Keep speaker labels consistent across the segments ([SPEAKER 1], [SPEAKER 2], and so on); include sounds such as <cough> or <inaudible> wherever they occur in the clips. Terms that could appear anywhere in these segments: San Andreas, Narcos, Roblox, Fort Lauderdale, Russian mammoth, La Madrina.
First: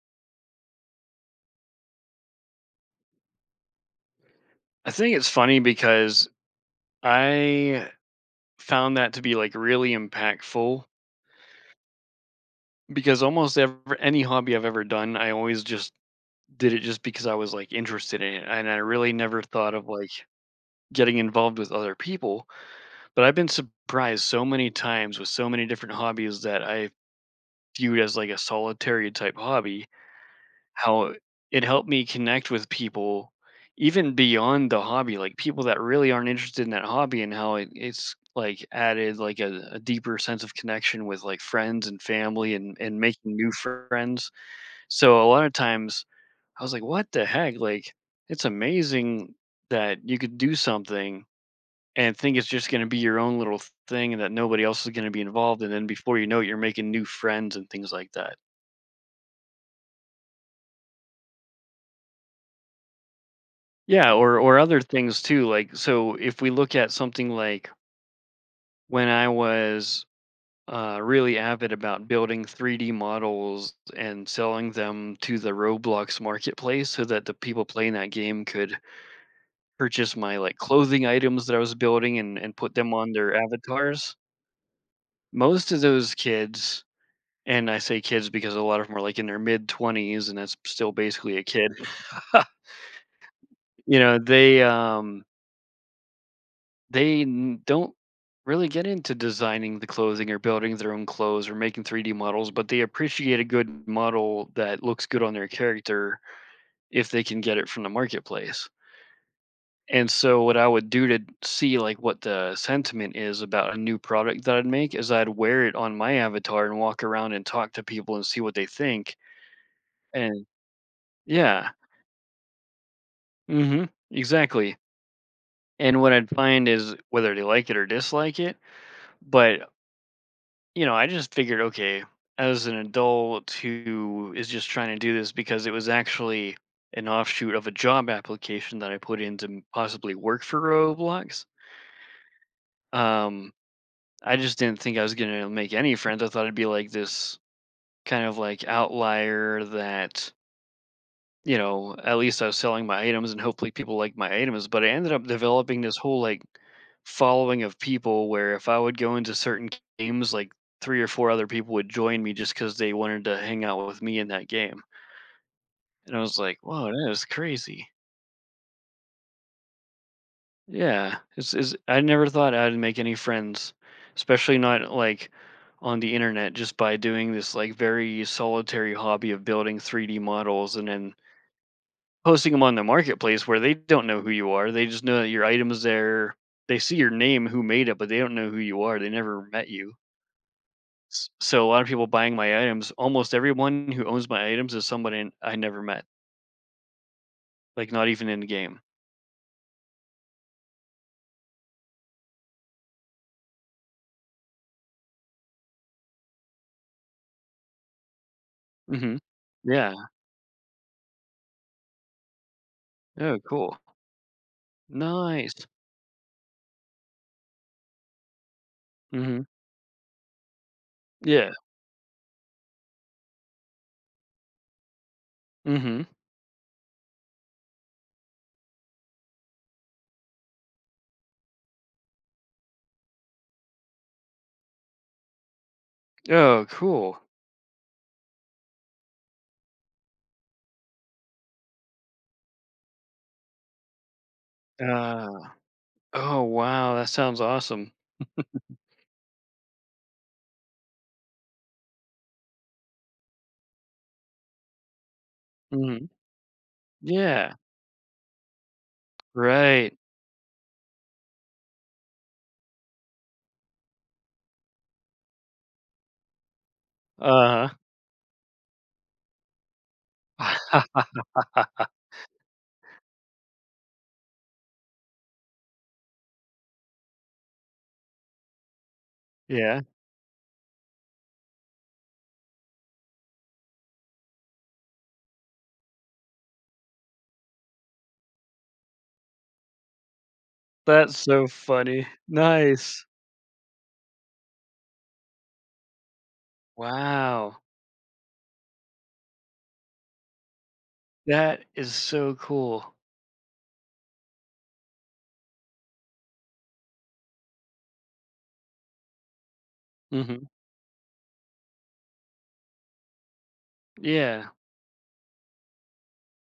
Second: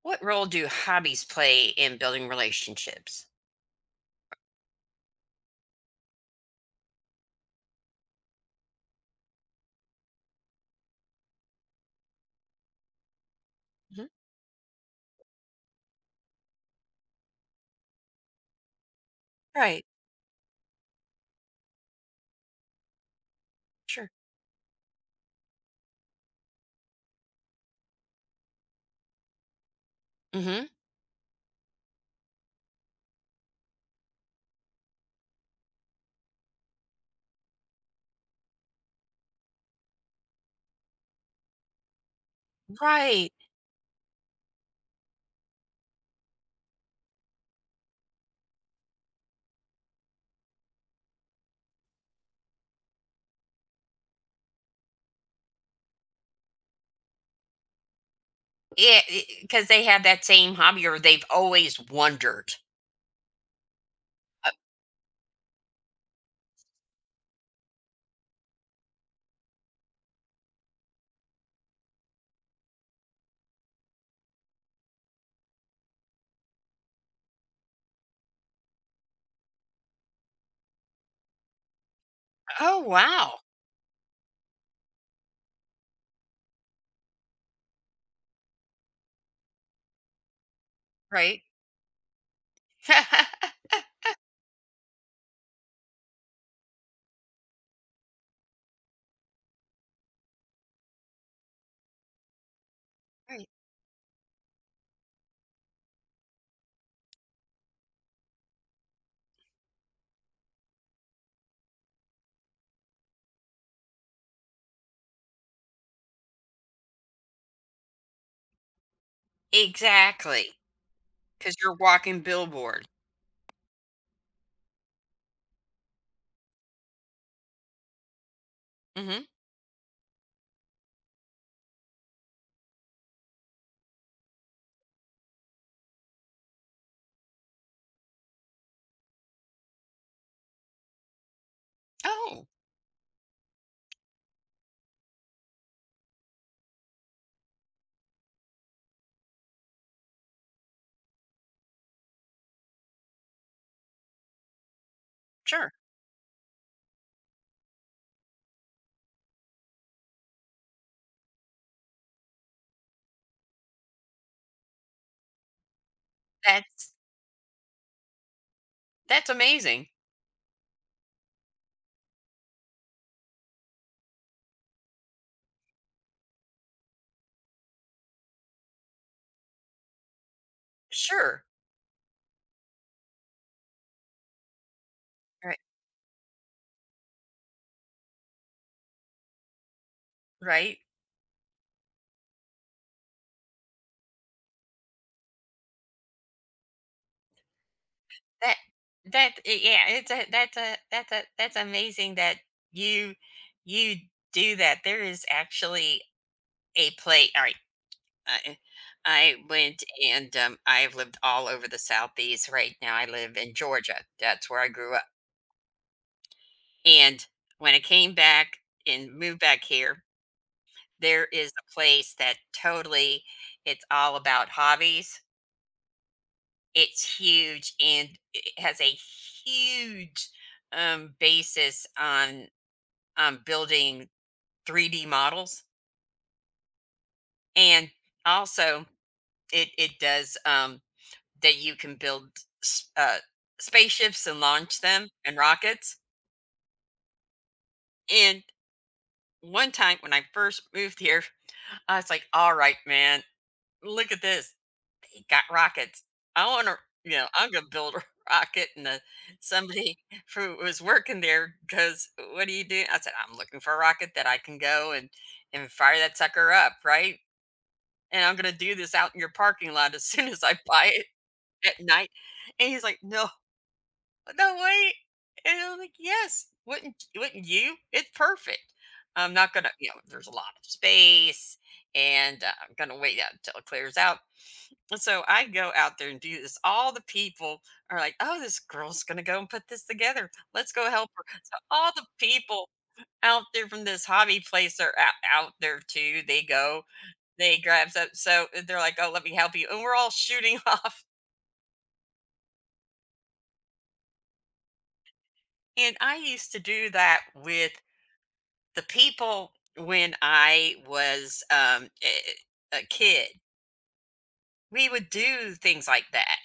[SPEAKER 1] What role do hobbies play in building relationships?
[SPEAKER 2] I think it's funny because I found that to be like really impactful because almost every any hobby I've ever done, I always just did it just because I was like interested in it. And I really never thought
[SPEAKER 1] Right.
[SPEAKER 2] of like getting involved with other people. But I've been
[SPEAKER 1] Sure.
[SPEAKER 2] surprised so many times with so many different hobbies that I viewed as like a solitary type hobby.
[SPEAKER 1] Hmm.
[SPEAKER 2] How it helped me connect with people even beyond the hobby, like, people that really aren't interested in that hobby and how it's, like, added, like, a deeper sense of connection with, like, friends and family and
[SPEAKER 1] Right.
[SPEAKER 2] making new friends. So, a lot of times, I was like, "What the heck?" Like, it's amazing that you could do something and think it's just gonna be your own little thing and that nobody else is gonna be involved, and then before you know it, you're making new friends and things like that.
[SPEAKER 1] Yeah, because they have that same hobby, or they've always wondered.
[SPEAKER 2] Yeah, or other things too. Like, so if we look at something like when I was really avid about building 3D models and selling them to the Roblox marketplace so that the people playing that game could purchase my like clothing items that I was building and put
[SPEAKER 1] Oh
[SPEAKER 2] them on their
[SPEAKER 1] wow!
[SPEAKER 2] avatars. Most of those kids, and I say kids because a lot of them are like in their mid 20s and that's still basically
[SPEAKER 1] Right.
[SPEAKER 2] a kid, <laughs>
[SPEAKER 1] <laughs>
[SPEAKER 2] they don't really get into designing the clothing or building their own clothes or making 3D models, but they appreciate a
[SPEAKER 1] Right.
[SPEAKER 2] good model that looks good on their character if they can get it from the marketplace. And so what I would do to see like what the sentiment is about a new product that I'd make is I'd wear it on my avatar and walk around and talk to people and see what they think. And
[SPEAKER 1] Exactly, because
[SPEAKER 2] yeah.
[SPEAKER 1] you're walking billboard.
[SPEAKER 2] Mhm. Exactly. And what I'd find is whether they like it or dislike it,
[SPEAKER 1] Hmm.
[SPEAKER 2] but I just figured, okay, as an adult who is just trying to do this because it was actually an offshoot of a job application that I put in to possibly work for Roblox.
[SPEAKER 1] Oh.
[SPEAKER 2] Um, I just didn't think I was gonna make any friends. I thought I'd be like this kind of like outlier that, at least I was selling my items and hopefully people liked my items. But I ended up
[SPEAKER 1] Sure.
[SPEAKER 2] developing this whole like following of people where if I would go into certain games, like three or four other people would join me just because they wanted to hang out with me in that game. And I was like, whoa,
[SPEAKER 1] that's
[SPEAKER 2] that is crazy.
[SPEAKER 1] that's amazing.
[SPEAKER 2] Yeah. I never thought I'd make any friends, especially not like on the internet just by doing this like very solitary hobby of building 3D models and then
[SPEAKER 1] Sure.
[SPEAKER 2] posting them on the marketplace where they don't know who you are. They just know that your
[SPEAKER 1] Right.
[SPEAKER 2] item is there. They see your name, who made it, but they don't know who you are. They never met you.
[SPEAKER 1] Right?
[SPEAKER 2] So a lot of people buying my items, almost everyone who owns my items is somebody I never met, like not even in the
[SPEAKER 1] That
[SPEAKER 2] game.
[SPEAKER 1] that eh, yeah, it's a that's a that's a that's amazing that you you do that. There is actually a play. All right, I
[SPEAKER 2] Hmm.
[SPEAKER 1] I went
[SPEAKER 2] Yeah.
[SPEAKER 1] and, I've lived all over the Southeast. Right now, I live
[SPEAKER 2] Oh,
[SPEAKER 1] in
[SPEAKER 2] cool.
[SPEAKER 1] Georgia. That's where I grew up,
[SPEAKER 2] Nice.
[SPEAKER 1] and when I came back and moved
[SPEAKER 2] Hmm.
[SPEAKER 1] back here, there is
[SPEAKER 2] Yeah.
[SPEAKER 1] a place that totally it's all about hobbies.
[SPEAKER 2] Hmm.
[SPEAKER 1] It's huge, and it has a huge, basis on building 3D models,
[SPEAKER 2] Oh, cool.
[SPEAKER 1] and also it does, that you can build s- uh, spaceships and launch them
[SPEAKER 2] Uh,
[SPEAKER 1] and rockets.
[SPEAKER 2] oh, wow. That sounds awesome.
[SPEAKER 1] And one time when I first moved here, I was like, all right, man, look at this. They got rockets.
[SPEAKER 2] Hmm.
[SPEAKER 1] I want to, you know, I'm
[SPEAKER 2] Yeah.
[SPEAKER 1] going to build a <laughs> rocket. And
[SPEAKER 2] Right.
[SPEAKER 1] somebody who was working there goes, what are you doing? I said, I'm looking for a rocket that I can go and fire that sucker up, right?
[SPEAKER 2] Uh
[SPEAKER 1] And I'm going to do this out in your parking lot as soon as I
[SPEAKER 2] huh.
[SPEAKER 1] buy it
[SPEAKER 2] <laughs>
[SPEAKER 1] at night. And he's like, no, no way. And I'm like, yes, wouldn't you? It's perfect. I'm not gonna,
[SPEAKER 2] Yeah.
[SPEAKER 1] you know, there's a lot of space, and I'm gonna wait out until it clears out. And so I go out there and do this. All the people are like, oh, this girl's gonna go and put this together. Let's go help
[SPEAKER 2] That's
[SPEAKER 1] her.
[SPEAKER 2] so
[SPEAKER 1] So all the
[SPEAKER 2] funny.
[SPEAKER 1] people
[SPEAKER 2] Nice.
[SPEAKER 1] out there from this hobby place are out, out there too. They go, they
[SPEAKER 2] Wow.
[SPEAKER 1] grab up. So they're like, oh, let me help you. And we're all shooting <laughs> off.
[SPEAKER 2] That is so cool.
[SPEAKER 1] And I used to do that with the people when
[SPEAKER 2] Mhm.
[SPEAKER 1] I was a kid,
[SPEAKER 2] Yeah.
[SPEAKER 1] we would do things like that.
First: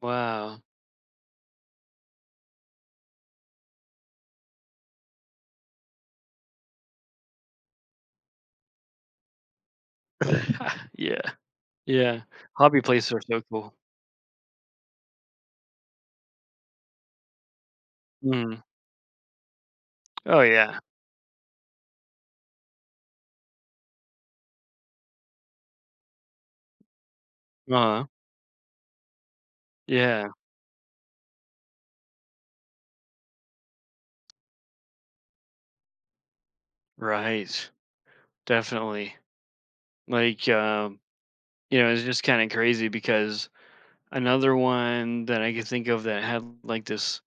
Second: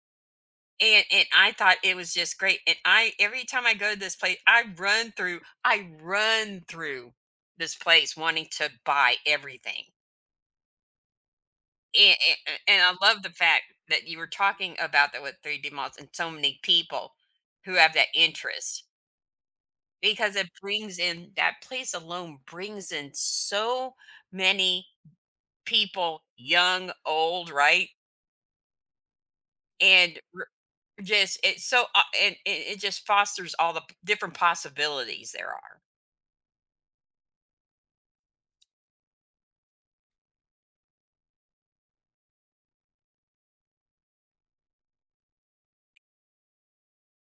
[SPEAKER 2] Wow.
[SPEAKER 1] And I thought it was just great. And I every time I go to this place, I run through this place wanting to buy everything.
[SPEAKER 2] <laughs> Yeah.
[SPEAKER 1] And,
[SPEAKER 2] Yeah.
[SPEAKER 1] and,
[SPEAKER 2] Hobby
[SPEAKER 1] and I
[SPEAKER 2] places are
[SPEAKER 1] love the
[SPEAKER 2] so
[SPEAKER 1] fact
[SPEAKER 2] cool.
[SPEAKER 1] that you were talking about that with 3D malls and so many people who have that
[SPEAKER 2] Mhm.
[SPEAKER 1] interest because
[SPEAKER 2] Oh,
[SPEAKER 1] it
[SPEAKER 2] yeah.
[SPEAKER 1] brings in that place alone brings in so many people, young, old, right?
[SPEAKER 2] uh
[SPEAKER 1] And
[SPEAKER 2] Yeah.
[SPEAKER 1] r just it's so and it just fosters all the p different possibilities there are.
[SPEAKER 2] Right. Definitely. Like, it's just kinda crazy because another one that I could think of that had, like, this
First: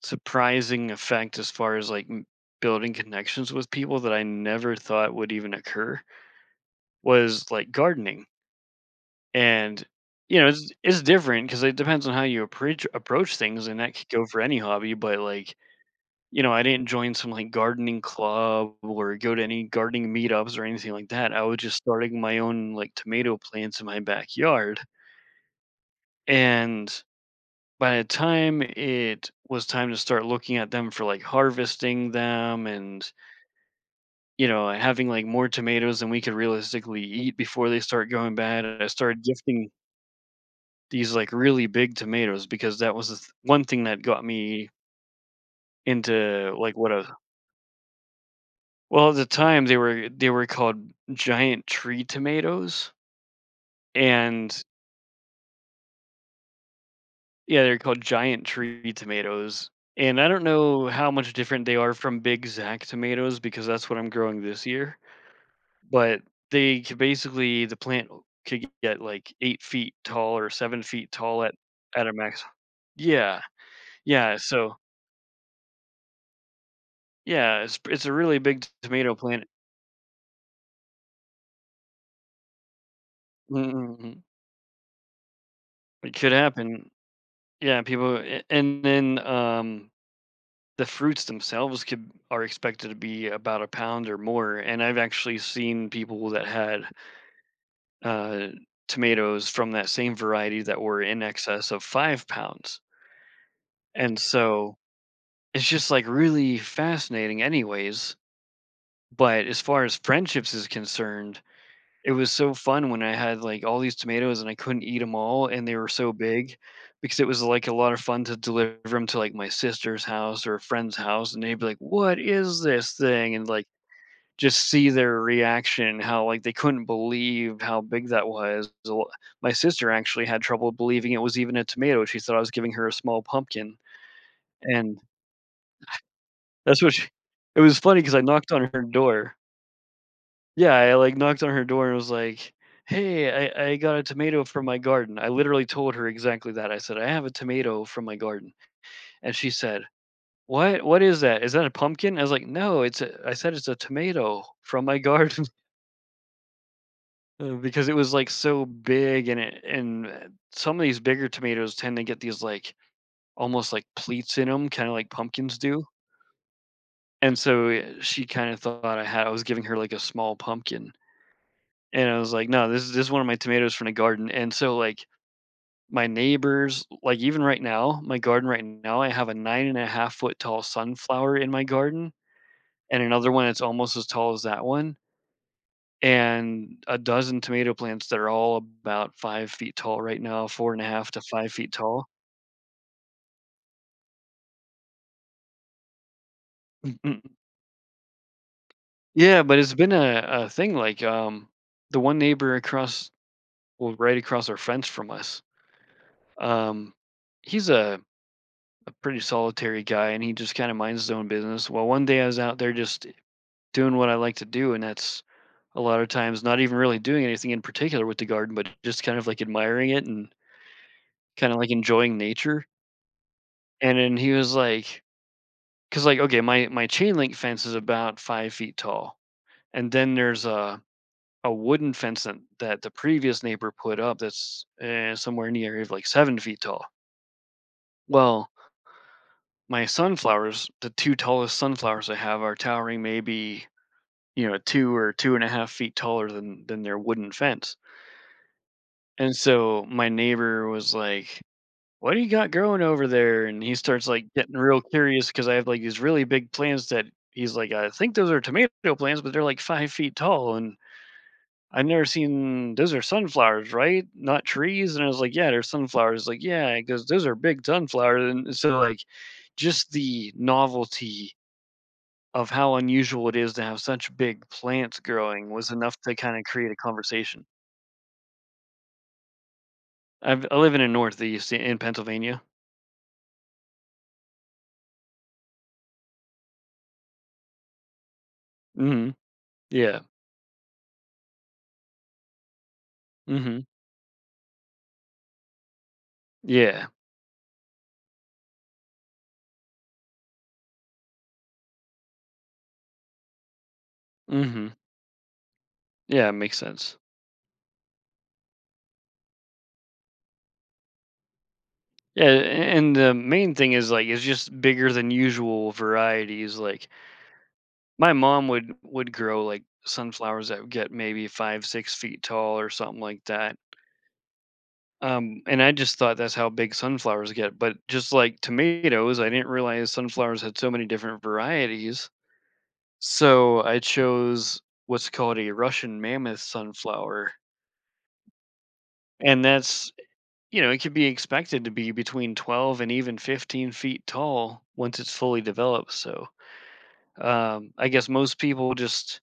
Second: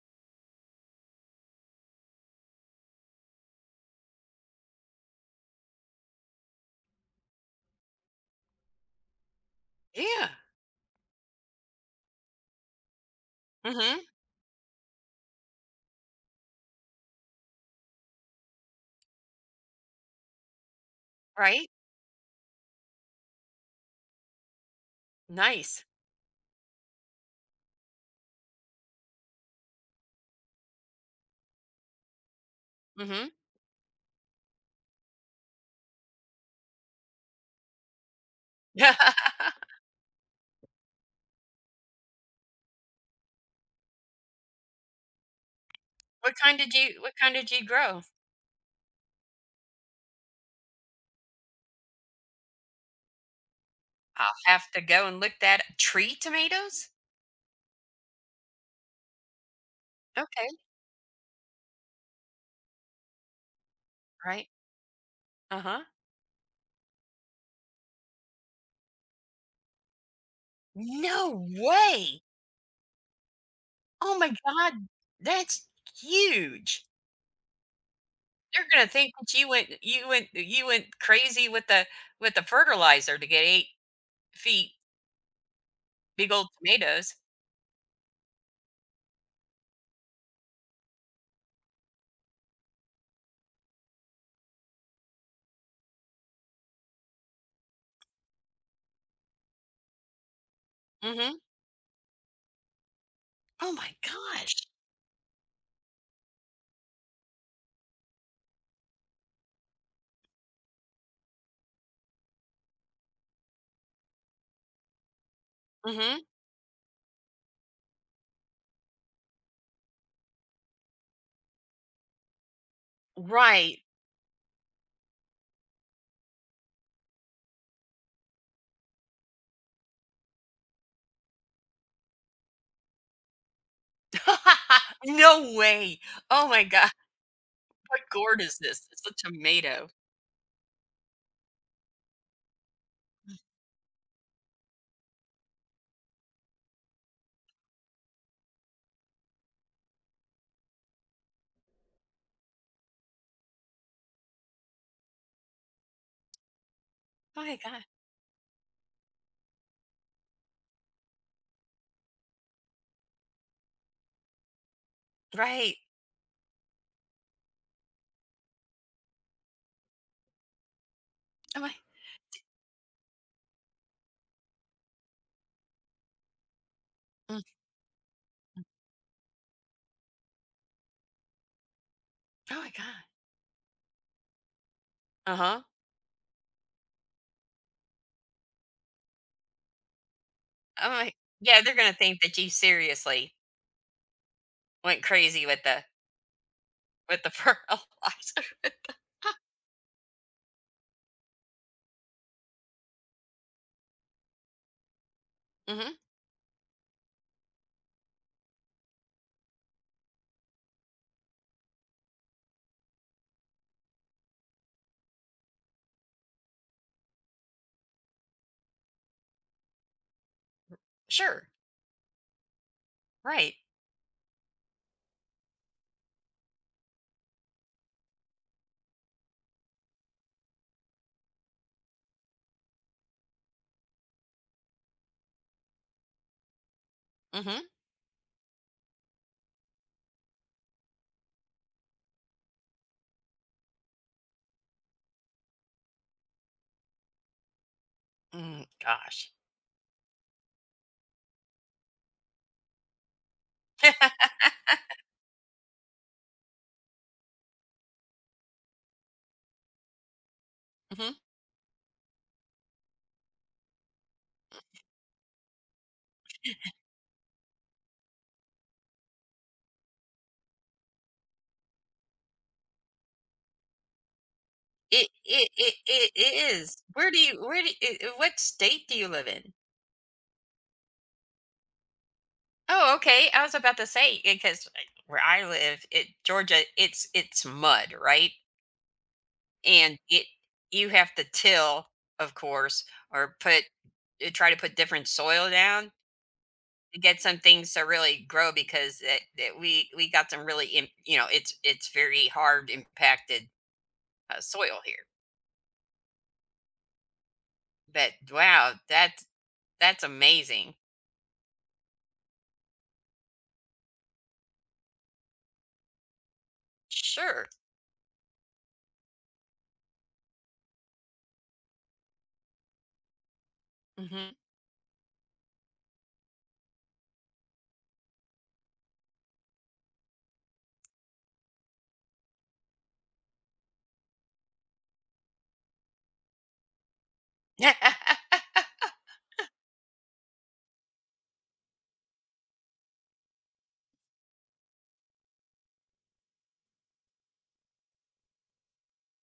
[SPEAKER 2] surprising effect as far as, like, m building connections with people that I never thought would even occur was like gardening. And,
[SPEAKER 1] Yeah.
[SPEAKER 2] it's different because it depends on how you approach things,
[SPEAKER 1] Mm.
[SPEAKER 2] and that
[SPEAKER 1] Mhm.
[SPEAKER 2] could go for any hobby. But like, I didn't join some like gardening club or go to any gardening meetups or anything like that. I was
[SPEAKER 1] Right?
[SPEAKER 2] just starting my own like tomato plants in my backyard.
[SPEAKER 1] Nice.
[SPEAKER 2] And by the time it was time to start looking at them for like harvesting them
[SPEAKER 1] Mm.
[SPEAKER 2] and
[SPEAKER 1] Mhm.
[SPEAKER 2] having like more tomatoes than we could realistically eat before they start going bad, I started gifting
[SPEAKER 1] <laughs>
[SPEAKER 2] these, like, really big tomatoes because that was the th one thing that got me
[SPEAKER 1] What
[SPEAKER 2] into,
[SPEAKER 1] kind did
[SPEAKER 2] like, what
[SPEAKER 1] you
[SPEAKER 2] a
[SPEAKER 1] what kind did you grow?
[SPEAKER 2] well, at the time, they were called giant tree tomatoes,
[SPEAKER 1] I'll
[SPEAKER 2] and
[SPEAKER 1] have to go and look that up. Tree tomatoes?
[SPEAKER 2] yeah, they're called giant tree tomatoes, and I don't
[SPEAKER 1] Okay.
[SPEAKER 2] know how much different they are from big Zack tomatoes because that's what I'm growing
[SPEAKER 1] Right.
[SPEAKER 2] this year,
[SPEAKER 1] Uh-huh.
[SPEAKER 2] but they could basically the plant could get, like, 8 feet tall or 7 feet tall
[SPEAKER 1] No
[SPEAKER 2] at a
[SPEAKER 1] way!
[SPEAKER 2] max. Yeah,
[SPEAKER 1] Oh my
[SPEAKER 2] yeah,
[SPEAKER 1] god,
[SPEAKER 2] so
[SPEAKER 1] that's huge.
[SPEAKER 2] yeah, it's a really
[SPEAKER 1] They're
[SPEAKER 2] big
[SPEAKER 1] gonna think
[SPEAKER 2] tomato
[SPEAKER 1] that
[SPEAKER 2] plant.
[SPEAKER 1] you went crazy with the fertilizer to get 8
[SPEAKER 2] Mm. Mhm.
[SPEAKER 1] feet,
[SPEAKER 2] It
[SPEAKER 1] big
[SPEAKER 2] could
[SPEAKER 1] old
[SPEAKER 2] happen.
[SPEAKER 1] tomatoes.
[SPEAKER 2] Yeah, people, a and then, the fruits themselves could are expected to be about a pound or more, and I've actually seen people that had, uh, tomatoes from that same variety that were in
[SPEAKER 1] Mhm.
[SPEAKER 2] excess of 5 pounds,
[SPEAKER 1] Oh my
[SPEAKER 2] and
[SPEAKER 1] gosh.
[SPEAKER 2] so it's just, like, really fascinating anyways, but as far as friendships is concerned, it was so fun when I had, like, all these tomatoes and I couldn't eat them all, and they were so
[SPEAKER 1] Mhm.
[SPEAKER 2] big because it was, like, a lot of fun to deliver them to, like, my sister's house or a friend's house, and they'd be like, "What is this thing?" And, like,
[SPEAKER 1] Right.
[SPEAKER 2] just see their reaction, how, like, they couldn't believe how big that was. So, my sister actually had trouble believing it was even a tomato, she thought I was giving her a small pumpkin, and
[SPEAKER 1] <laughs> No way. Oh my
[SPEAKER 2] that's
[SPEAKER 1] god.
[SPEAKER 2] what she it was
[SPEAKER 1] What
[SPEAKER 2] funny because I
[SPEAKER 1] gourd
[SPEAKER 2] knocked
[SPEAKER 1] is
[SPEAKER 2] on her
[SPEAKER 1] this? It's a
[SPEAKER 2] door.
[SPEAKER 1] tomato.
[SPEAKER 2] Yeah, I, like, knocked on her door and was like, "Hey, I got a tomato from my garden." I literally told her exactly that. I said, "I have a tomato from my garden." And she said, "What? What is that? Is that a pumpkin?" I was like, "No, it's a," I said, "It's a tomato from my garden." <laughs>
[SPEAKER 1] Oh
[SPEAKER 2] Uh,
[SPEAKER 1] my god.
[SPEAKER 2] because it was, like, so big, and it and, some of these bigger tomatoes tend to get these, like, almost like pleats in them, kinda like pumpkins
[SPEAKER 1] Right.
[SPEAKER 2] do. And so, she kinda thought I was giving her, like, a small pumpkin.
[SPEAKER 1] Oh my.
[SPEAKER 2] And I was like, "No, this is one of my tomatoes from the garden." And so, like, even
[SPEAKER 1] Mm.
[SPEAKER 2] right now, my garden right now, I have a 9.5 foot tall sunflower in my garden
[SPEAKER 1] Oh my
[SPEAKER 2] and
[SPEAKER 1] god.
[SPEAKER 2] another one that's almost as tall as that one,
[SPEAKER 1] Uh-huh.
[SPEAKER 2] and a dozen tomato plants that are all about 5 feet tall right now, 4 and a
[SPEAKER 1] Oh
[SPEAKER 2] half
[SPEAKER 1] my.
[SPEAKER 2] to 5
[SPEAKER 1] Yeah,
[SPEAKER 2] feet
[SPEAKER 1] they're gonna
[SPEAKER 2] tall.
[SPEAKER 1] think that you seriously went crazy
[SPEAKER 2] Mhm.
[SPEAKER 1] with the <laughs> fertilizer.
[SPEAKER 2] Yeah, but it's been a thing, like, the one neighbor across, well, right across our fence from us,
[SPEAKER 1] Mhm.
[SPEAKER 2] um, he's a pretty solitary guy and he just kind of minds his own business. Well, one day I was out there just doing what I like to do, and that's a lot of times not even really doing anything in particular with the garden, but just kind of like admiring it and
[SPEAKER 1] Sure.
[SPEAKER 2] kind of like enjoying nature.
[SPEAKER 1] Right.
[SPEAKER 2] And then he was like, because like okay, my chain link fence is about 5 feet tall, and then there's a wooden fence that the previous neighbor put up that's somewhere in the area of like 7 feet tall.
[SPEAKER 1] Mhm.
[SPEAKER 2] Well, my sunflowers, the two tallest sunflowers I have, are towering maybe 2 or 2.5 feet taller than their wooden fence.
[SPEAKER 1] Mm, gosh.
[SPEAKER 2] And so my neighbor was like, "What do you got growing over there?" And he starts like getting real curious because I have like these really big plants that he's like, "I think those are tomato plants, but they're like 5 feet tall." And
[SPEAKER 1] Mhm.
[SPEAKER 2] I've never seen. Those are sunflowers, right? Not trees. And I was like, yeah, they're sunflowers. Like, yeah, because those are big sunflowers. And so, like, just the novelty of how unusual it is to have such big plants
[SPEAKER 1] It it
[SPEAKER 2] growing was
[SPEAKER 1] it
[SPEAKER 2] enough
[SPEAKER 1] it
[SPEAKER 2] to
[SPEAKER 1] it
[SPEAKER 2] kinda create a
[SPEAKER 1] is. Where do you
[SPEAKER 2] conversation.
[SPEAKER 1] what state do you live in?
[SPEAKER 2] I live in the Northeast I in Pennsylvania.
[SPEAKER 1] Oh, okay. I was about to say because where I live, it Georgia, it's mud, right?
[SPEAKER 2] Mhm.
[SPEAKER 1] And
[SPEAKER 2] Yeah.
[SPEAKER 1] it you have to till, of course, or put
[SPEAKER 2] Mhm.
[SPEAKER 1] try to put different soil down
[SPEAKER 2] Yeah.
[SPEAKER 1] to get some things to really grow because we got some really im- you know it's very hard impacted
[SPEAKER 2] Mhm.
[SPEAKER 1] soil here.
[SPEAKER 2] Yeah, it makes sense.
[SPEAKER 1] But wow, that's amazing.
[SPEAKER 2] Yeah, a and the main thing is, like, it's just bigger than usual varieties, like,
[SPEAKER 1] Sure.
[SPEAKER 2] my mom would grow, like, sunflowers that would get maybe 5, 6 feet tall or something like that.
[SPEAKER 1] Hmm.
[SPEAKER 2] And I just thought that's how big sunflowers get, but just like tomatoes, I didn't realize sunflowers had so many different varieties. So I chose what's called a Russian mammoth sunflower.
[SPEAKER 1] <laughs>
[SPEAKER 2] And that's, it could be expected to be between 12 and even 15 feet tall once it's fully developed. So I guess most people just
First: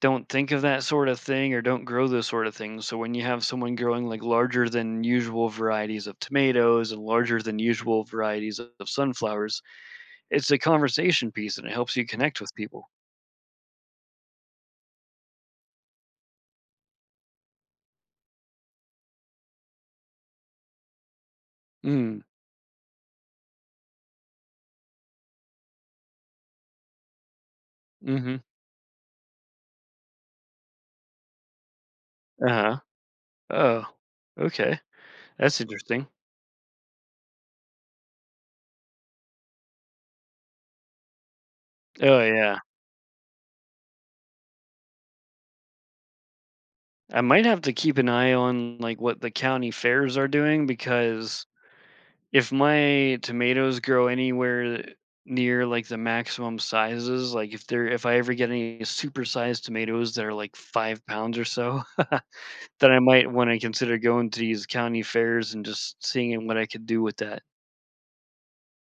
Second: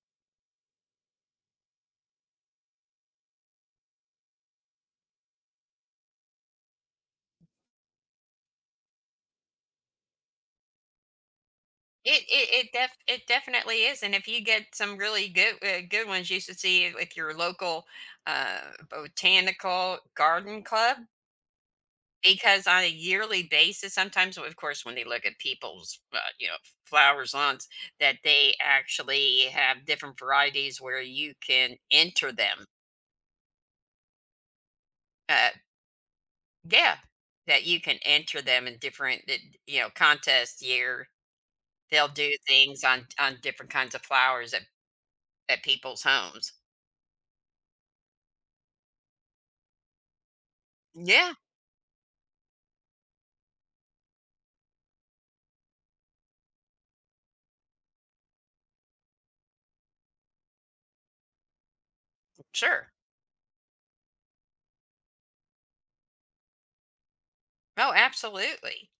[SPEAKER 2] don't think of that sort of thing or don't grow those sort of things. So when you have someone growing like larger than usual varieties of tomatoes and larger than usual varieties of sunflowers, it's a conversation piece and it helps you
[SPEAKER 1] It
[SPEAKER 2] connect
[SPEAKER 1] it
[SPEAKER 2] with
[SPEAKER 1] it
[SPEAKER 2] people.
[SPEAKER 1] def it definitely is, and if you get some really good good ones, you should see it with your local uh, botanical garden club
[SPEAKER 2] Mm.
[SPEAKER 1] because on a yearly basis, sometimes, of course, when they look at people's you know flowers lawns, that
[SPEAKER 2] Mm-hmm.
[SPEAKER 1] they actually have different varieties where you can enter them.
[SPEAKER 2] Uh-huh. Oh. Okay.
[SPEAKER 1] Uh,
[SPEAKER 2] That's interesting.
[SPEAKER 1] yeah, that you can enter them in different you know contests year. They'll
[SPEAKER 2] Oh
[SPEAKER 1] do
[SPEAKER 2] yeah.
[SPEAKER 1] things on different kinds of flowers at people's homes.
[SPEAKER 2] I might have to keep an eye on like what the county fairs are doing
[SPEAKER 1] Yeah,
[SPEAKER 2] because if my tomatoes grow anywhere near like the maximum sizes, like if I ever get any supersized tomatoes that are like 5 pounds or so, <laughs>
[SPEAKER 1] sure.
[SPEAKER 2] then I might want to consider going to these county fairs and just seeing what I could do with that.
[SPEAKER 1] Oh, absolutely.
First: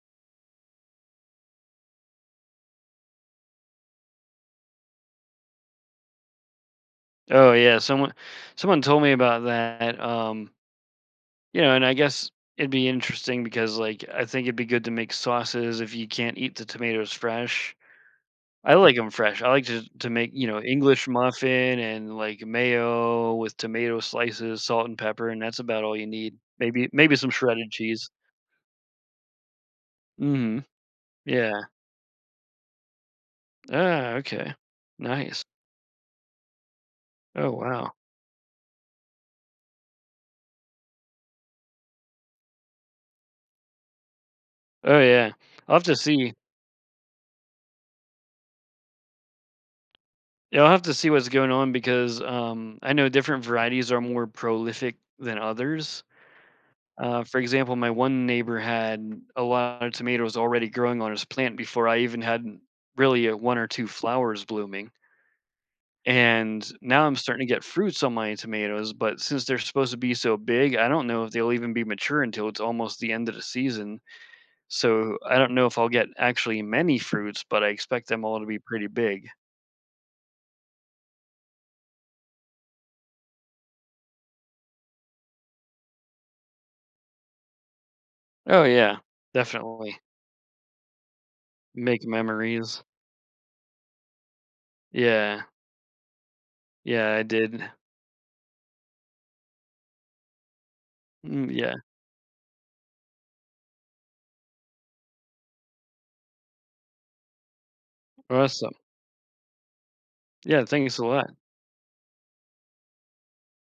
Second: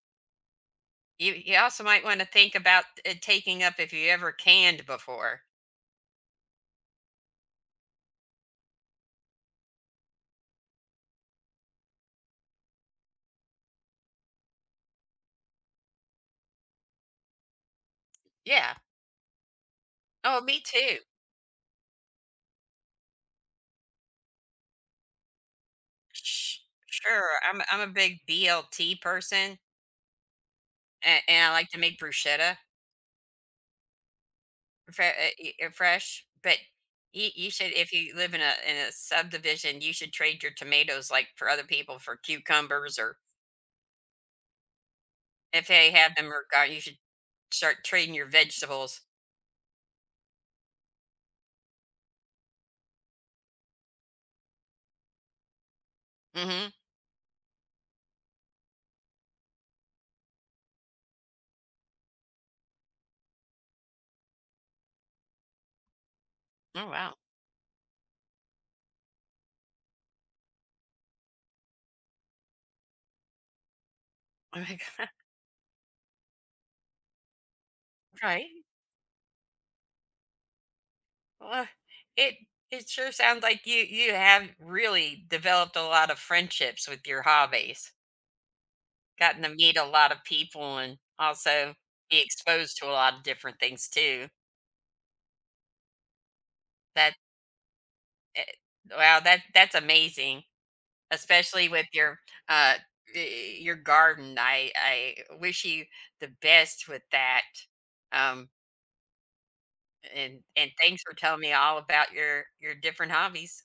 [SPEAKER 1] You also might want to think about taking up if you ever canned before.
[SPEAKER 2] Oh yeah, someone told me about that. And I guess it'd be interesting because like I think it'd be good to make sauces if you can't eat the tomatoes fresh.
[SPEAKER 1] Yeah.
[SPEAKER 2] I like them fresh. I like to make,
[SPEAKER 1] Oh, me too.
[SPEAKER 2] English muffin and, like, mayo with tomato slices, salt and pepper, and that's about all you need.
[SPEAKER 1] Sh-
[SPEAKER 2] Maybe some
[SPEAKER 1] Sure. I'm
[SPEAKER 2] shredded
[SPEAKER 1] I'm a
[SPEAKER 2] cheese.
[SPEAKER 1] big BLT person,
[SPEAKER 2] Mhm.
[SPEAKER 1] and I like
[SPEAKER 2] Yeah.
[SPEAKER 1] to make bruschetta
[SPEAKER 2] Ah, okay. Nice.
[SPEAKER 1] fresh. But you,
[SPEAKER 2] Oh,
[SPEAKER 1] you should, if
[SPEAKER 2] wow.
[SPEAKER 1] you live in a subdivision, you should trade your tomatoes like for other people for cucumbers, or
[SPEAKER 2] Oh, yeah.
[SPEAKER 1] if
[SPEAKER 2] I'll have
[SPEAKER 1] they
[SPEAKER 2] to
[SPEAKER 1] have them
[SPEAKER 2] see.
[SPEAKER 1] or gar- you should start trading your vegetables.
[SPEAKER 2] Yeah, I'll have to see what's going on because, I know different varieties are more prolific than others.
[SPEAKER 1] Mm-hmm.
[SPEAKER 2] For example, my one neighbor had a lot of tomatoes already growing on his plant before I even had really, 1 or 2 flowers blooming. And
[SPEAKER 1] Oh
[SPEAKER 2] now
[SPEAKER 1] wow.
[SPEAKER 2] I'm
[SPEAKER 1] <laughs>
[SPEAKER 2] starting to get fruits on my tomatoes, but since they're supposed to be so big, I don't know if they'll even be mature until it's almost the end of the season.
[SPEAKER 1] Oh my god.
[SPEAKER 2] So I don't know if I'll get actually many fruits, but I expect them all to
[SPEAKER 1] Right.
[SPEAKER 2] be pretty big.
[SPEAKER 1] Well, it it sure sounds like you have really developed a lot of friendships with your hobbies.
[SPEAKER 2] Oh yeah,
[SPEAKER 1] Gotten to meet a
[SPEAKER 2] definitely.
[SPEAKER 1] lot of people and also
[SPEAKER 2] Make
[SPEAKER 1] be exposed
[SPEAKER 2] memories.
[SPEAKER 1] to a lot of different things too.
[SPEAKER 2] Yeah. Yeah,
[SPEAKER 1] That
[SPEAKER 2] I did.
[SPEAKER 1] eh, that's amazing,
[SPEAKER 2] Mm,
[SPEAKER 1] especially
[SPEAKER 2] yeah.
[SPEAKER 1] with your uh your garden. I wish you the best with that. Um
[SPEAKER 2] Awesome. Yeah,
[SPEAKER 1] and
[SPEAKER 2] thanks
[SPEAKER 1] thanks
[SPEAKER 2] a
[SPEAKER 1] for
[SPEAKER 2] lot.
[SPEAKER 1] telling me all about your different hobbies.